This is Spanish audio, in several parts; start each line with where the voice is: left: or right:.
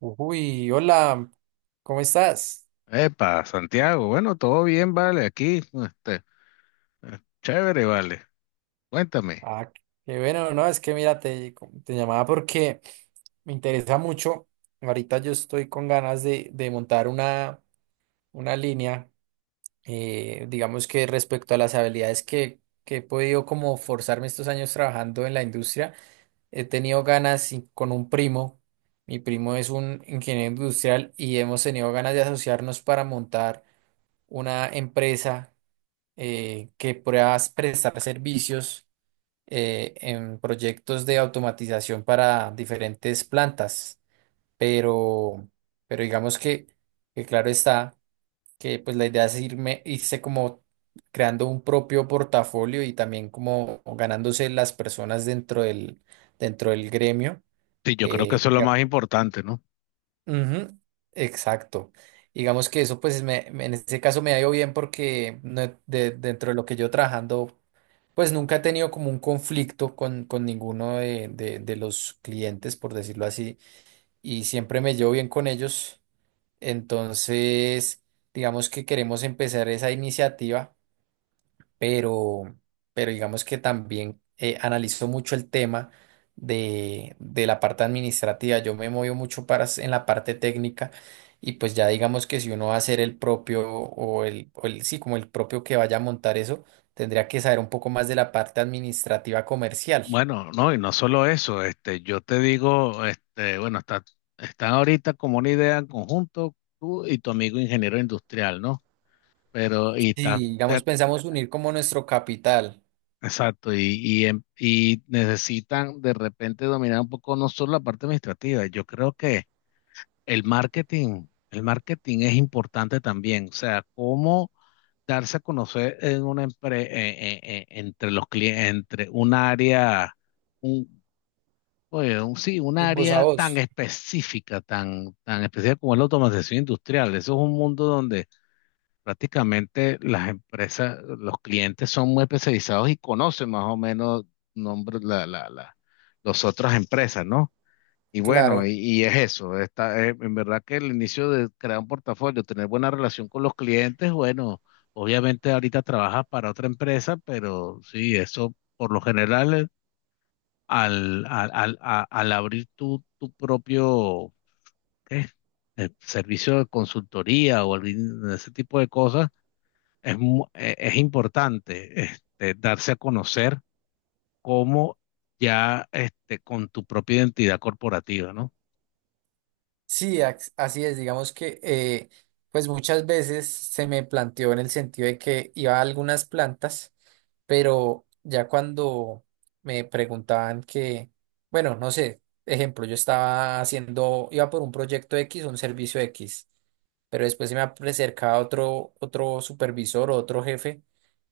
right: Uy, hola, ¿cómo estás?
left: Epa, Santiago, bueno, todo bien, vale, aquí, este, chévere, vale, cuéntame.
right: Ah, qué bueno, no, es que mira, te llamaba porque me interesa mucho. Ahorita yo estoy con ganas de montar una línea, digamos que respecto a las habilidades que he podido como forzarme estos años trabajando en la industria, he tenido ganas y con un primo, mi primo es un ingeniero industrial y hemos tenido ganas de asociarnos para montar una empresa que puedas prestar servicios en proyectos de automatización para diferentes plantas, pero, pero digamos que claro está que pues la idea es irme, irse como creando un propio portafolio y también como ganándose las personas dentro dentro del gremio.
left: Sí, yo creo que
right: eh,
left: eso es lo
right: diga-
left: más importante, ¿no?
right: Ujú, exacto. Digamos que eso, en ese caso me ha ido bien porque no- de- dentro de lo que yo trabajando, pues nunca he tenido como un conflicto con ninguno de los clientes, por decirlo así, y siempre me llevo bien con ellos. Entonces, digamos que queremos empezar esa iniciativa, pero, pero digamos que también analizo mucho el tema de la parte administrativa. Yo me muevo mucho en la parte técnica y pues ya digamos que si uno va a ser el propio sí, como el propio que vaya a montar eso, tendría que saber un poco más de la parte administrativa comercial.
left: Bueno, no, y no solo eso, este, yo te digo, este, bueno, están ahorita como una idea en conjunto tú y tu amigo ingeniero industrial, ¿no? Pero,
right: Si, digamos, pensamos unir como nuestro capital,
left: exacto, y necesitan de repente dominar un poco no solo la parte administrativa, yo creo que el marketing es importante también, o sea, cómo darse a conocer entre los clientes, entre un área, un, oye, sí, un
right: el voz a
left: área tan
right: voz,
left: específica, tan, tan específica como es la automatización industrial. Eso es un mundo donde prácticamente las empresas, los clientes son muy especializados y conocen más o menos nombres, las otras empresas, ¿no? Y bueno, y,
right: claro.
left: y es eso, en verdad que el inicio de crear un portafolio, tener buena relación con los clientes, bueno, obviamente ahorita trabajas para otra empresa, pero sí, eso por lo general al abrir tu propio ¿qué? Servicio de consultoría o ese tipo de cosas, es importante este, darse a conocer como ya este, con tu propia identidad corporativa, ¿no?
right: Sí, así es, digamos que pues muchas veces se me planteó en el sentido de que iba a algunas plantas, pero ya cuando me preguntaban que, bueno, no sé, ejemplo, yo estaba haciendo, iba por un proyecto X, un servicio X, pero después se me acercaba otro supervisor o otro jefe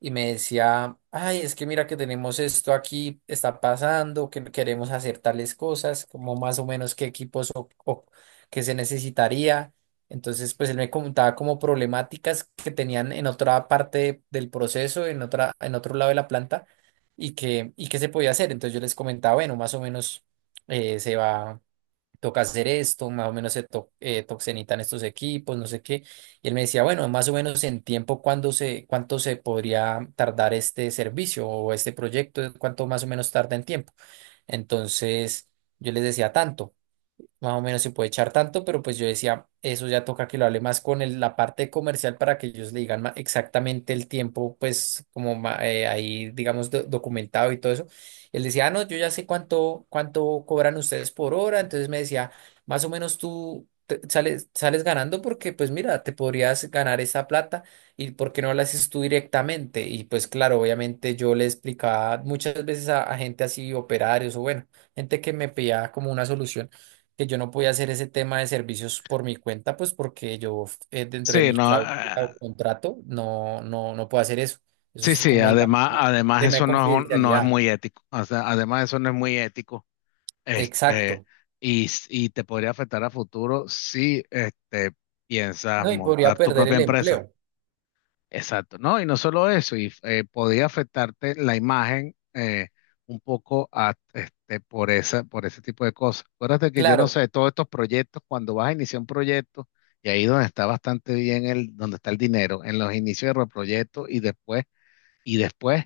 right: y me decía, ay, es que mira que tenemos esto aquí, está pasando, que queremos hacer tales cosas, como más o menos qué equipos o que se necesitaría. Entonces, pues él me comentaba como problemáticas que tenían en otra parte del proceso, en otro lado de la planta y que se podía hacer. Entonces yo les comentaba, bueno, más o menos eh, se va, toca hacer esto, más o menos se to, to- se necesitan estos equipos, no sé qué. Y él me decía, bueno, más o menos en tiempo, ¿cuánto se podría tardar este servicio o este proyecto? ¿Cuánto más o menos tarda en tiempo? Entonces yo les decía tanto más o menos se puede echar tanto, pero pues yo decía, eso ya toca que lo hable más con la parte comercial para que ellos le digan exactamente el tiempo, pues como ahí, digamos, documentado y todo eso. Él decía, ah, no, yo ya sé cuánto cobran ustedes por hora, entonces me decía, más o menos sales ganando porque pues mira, te podrías ganar esa plata y por qué no la haces tú directamente. Y pues claro, obviamente yo le explicaba muchas veces a gente así, operarios o bueno, gente que me pedía como una solución que yo no podía hacer ese tema de servicios por mi cuenta, pues porque yo, dentro de
left: Sí,
right: mi
left: no.
right: cláusula o contrato no puedo hacer eso. Eso
left: Sí,
right: es
left: sí,
right: como, digamos,
left: además, además
right: tema de
left: eso no es, no es
right: confidencialidad.
left: muy ético. O sea, además eso no es muy ético. Este,
right: Exacto.
left: y te podría afectar a futuro si este, piensas
right: No, y podría
left: montar tu
right: perder
left: propia
right: el
left: empresa.
right: empleo.
left: Exacto, ¿no? Y no solo eso, y podría afectarte la imagen un poco este, por ese tipo de cosas. Acuérdate que yo no
right: Claro,
left: sé, todos estos proyectos, cuando vas a iniciar un proyecto, y ahí donde está bastante bien donde está el dinero, en los inicios de los proyectos y después,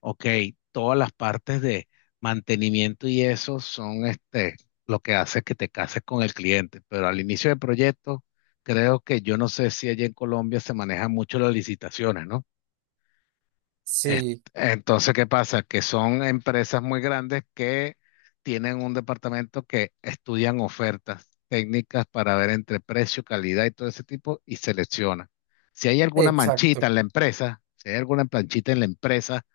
left: ok, todas las partes de mantenimiento y eso son este, lo que hace que te cases con el cliente. Pero al inicio del proyecto, creo que yo no sé si allá en Colombia se manejan mucho las licitaciones, ¿no? Es-
right: sí,
left: entonces, ¿qué pasa? Que son empresas muy grandes que tienen un departamento que estudian ofertas técnicas para ver entre precio, calidad y todo ese tipo y selecciona. Si hay alguna manchita
right: exacto.
left: en la empresa, si hay alguna planchita en la empresa,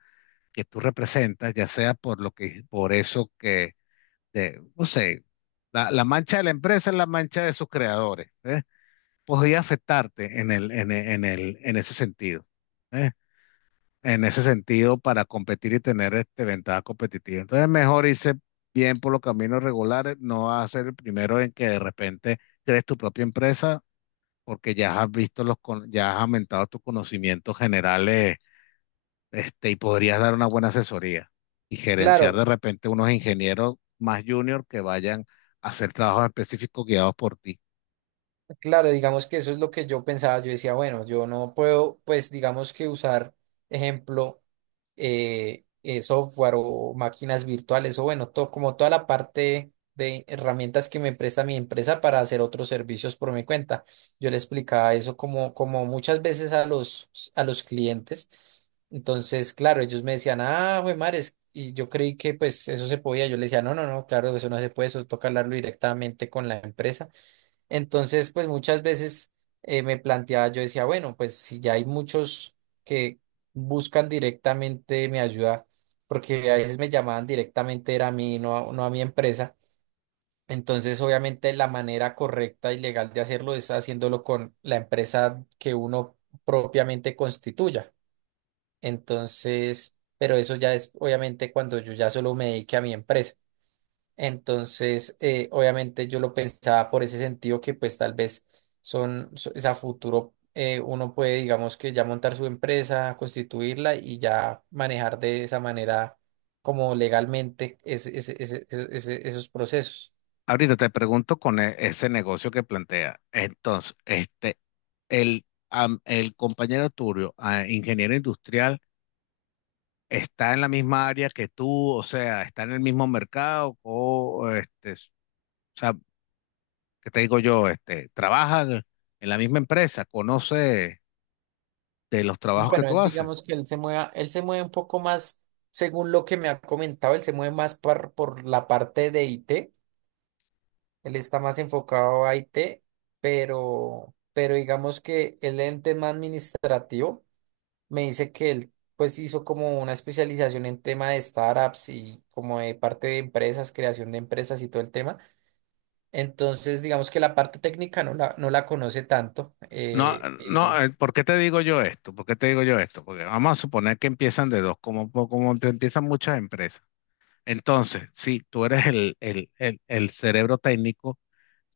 left: que tú representas, ya sea por lo que, por eso que, no sé, la mancha de la empresa es la mancha de sus creadores, ¿eh? Podría afectarte en ese sentido, ¿eh? En ese sentido, para competir y tener este ventaja competitiva. Entonces, mejor irse bien por los caminos regulares, no vas a ser el primero en que de repente crees tu propia empresa, porque ya has visto ya has aumentado tus conocimientos generales este, y podrías dar una buena asesoría y gerenciar
right: Claro.
left: de repente unos ingenieros más junior que vayan a hacer trabajos específicos guiados por ti.
right: Claro, digamos que eso es lo que yo pensaba. Yo decía, bueno, yo no puedo, pues digamos que usar, ejemplo, software o máquinas virtuales o bueno, todo, como toda la parte de herramientas que me presta mi empresa para hacer otros servicios por mi cuenta. Yo le explicaba eso como, como muchas veces a a los clientes. Entonces, claro, ellos me decían, ah, güey, mares, y yo creí que pues eso se podía. Yo le decía, no, claro, eso no se puede, eso toca hablarlo directamente con la empresa. Entonces, pues muchas veces me planteaba, yo decía, bueno, pues si ya hay muchos que buscan directamente mi ayuda, porque a veces me llamaban directamente era a mí, no a mi empresa. Entonces, obviamente la manera correcta y legal de hacerlo es haciéndolo con la empresa que uno propiamente constituya. Entonces, pero eso ya es obviamente cuando yo ya solo me dedique a mi empresa. Entonces, obviamente yo lo pensaba por ese sentido que pues tal vez es a futuro, uno puede, digamos que ya montar su empresa, constituirla y ya manejar de esa manera como legalmente esos procesos.
left: Ahorita te pregunto con ese negocio que plantea. Entonces, este, el compañero Turio, ah, ingeniero industrial, ¿está en la misma área que tú? O sea, ¿está en el mismo mercado? O, este, o sea, ¿qué te digo yo? Este, ¿trabaja en la misma empresa? ¿Conoce de los trabajos que
right: Bueno,
left: tú
right: él
left: haces?
right: digamos que él se mueve un poco más, según lo que me ha comentado, él se mueve por la parte de IT, él está más enfocado a IT, pero digamos que él en tema administrativo me dice que él pues hizo como una especialización en tema de startups y como de parte de empresas, creación de empresas y todo el tema. Entonces, digamos que la parte técnica no la conoce tanto.
left: No, no, ¿por qué te digo yo esto? ¿Por qué te digo yo esto? Porque vamos a suponer que empiezan de dos, como te empiezan muchas empresas. Entonces, sí, tú eres el cerebro técnico,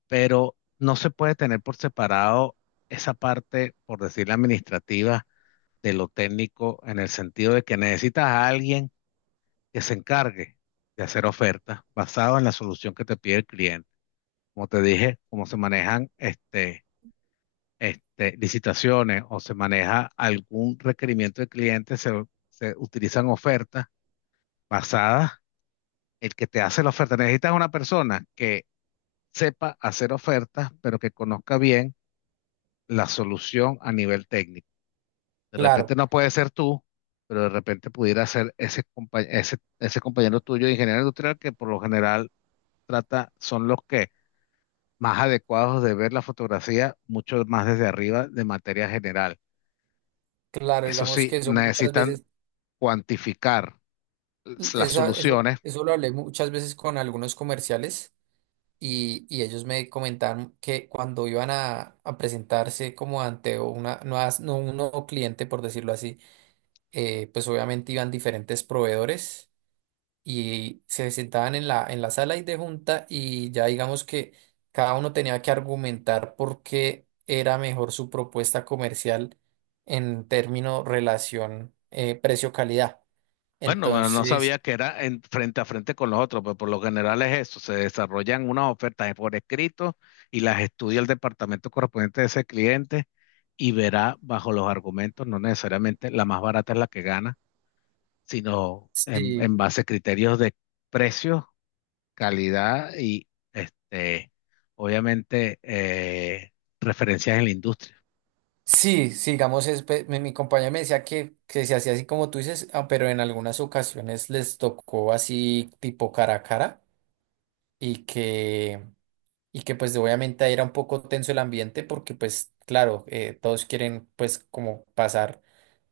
left: pero no se puede tener por separado esa parte, por decir la administrativa, de lo técnico, en el sentido de que necesitas a alguien que se encargue de hacer ofertas basado en la solución que te pide el cliente. Como te dije, cómo se manejan este, licitaciones o se maneja algún requerimiento del cliente, se utilizan ofertas basadas. El que te hace la oferta, necesitas una persona que sepa hacer ofertas, pero que conozca bien la solución a nivel técnico. De repente
right: Claro,
left: no puede ser tú, pero de repente pudiera ser ese compañero tuyo de ingeniero industrial que por lo general trata, son los que más adecuados de ver la fotografía, mucho más desde arriba de materia general.
right: claro,
left: Eso
right: digamos que
left: sí,
right: eso muchas
left: necesitan
right: veces,
left: cuantificar las soluciones.
right: eso lo hablé muchas veces con algunos comerciales. Y ellos me comentaron que cuando iban a presentarse como ante una, nuevas- no, un nuevo cliente, por decirlo así, pues obviamente iban diferentes proveedores y se sentaban en en la sala y de junta y ya digamos que cada uno tenía que argumentar por qué era mejor su propuesta comercial en término relación precio-calidad.
left: Bueno, no
right: Entonces,
left: sabía que era frente a frente con los otros, pero por lo general es eso, se desarrollan unas ofertas por escrito y las estudia el departamento correspondiente de ese cliente y verá bajo los argumentos, no necesariamente la más barata es la que gana, sino en,
right: sí,
left: en base a criterios de precio, calidad y este, obviamente referencias en la industria.
right: sí, digamos, mi, mi compañero me decía que se hacía así como tú dices, ah, pero en algunas ocasiones les tocó así tipo cara a cara y que... y que pues obviamente ahí era un poco tenso el ambiente porque pues claro, todos quieren pues como pasar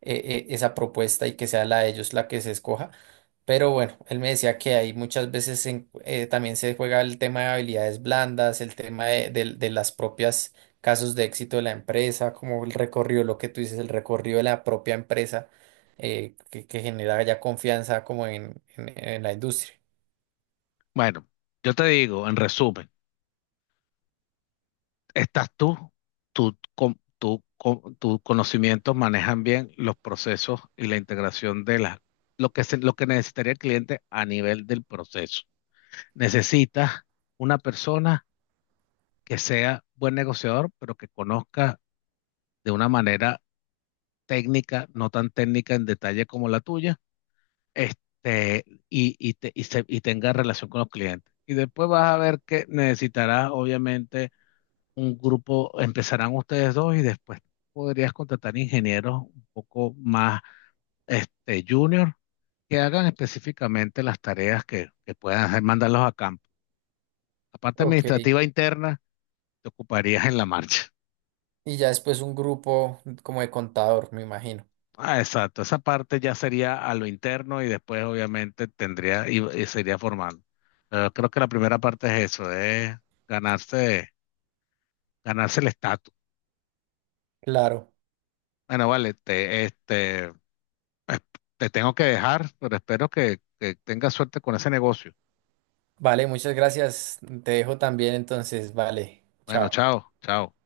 right: esa propuesta y que sea la de ellos la que se escoja. Pero bueno, él me decía que ahí muchas veces también se juega el tema de habilidades blandas, el tema de las propias casos de éxito de la empresa, como el recorrido, lo que tú dices, el recorrido de la propia empresa, que genera ya confianza como en la industria.
left: Bueno, yo te digo, en resumen, estás tú, tus conocimientos manejan bien los procesos y la integración de las, lo que se- lo que necesitaría el cliente a nivel del proceso. Necesitas una persona que sea buen negociador, pero que conozca de una manera técnica, no tan técnica en detalle como la tuya, este, y tenga relación con los clientes. Y después vas a ver que necesitarás, obviamente, un grupo, empezarán ustedes dos y después podrías contratar ingenieros un poco más este, junior que hagan específicamente las tareas que puedan hacer, mandarlos a campo. La parte
right: Ok.
left: administrativa interna te ocuparías en la marcha.
right: Y ya después un grupo como de contador, me imagino.
left: Ah, exacto, esa parte ya sería a lo interno y después obviamente tendría y sería formando. Pero creo que la primera parte es eso, es ganarse, ganarse el estatus.
right: Claro.
left: Bueno, vale, este, Eh, te tengo que dejar, pero espero que tengas suerte con ese negocio.
right: Vale, muchas gracias. Te dejo también entonces. Vale,
left: Bueno,
right: chao.
left: chao, chao.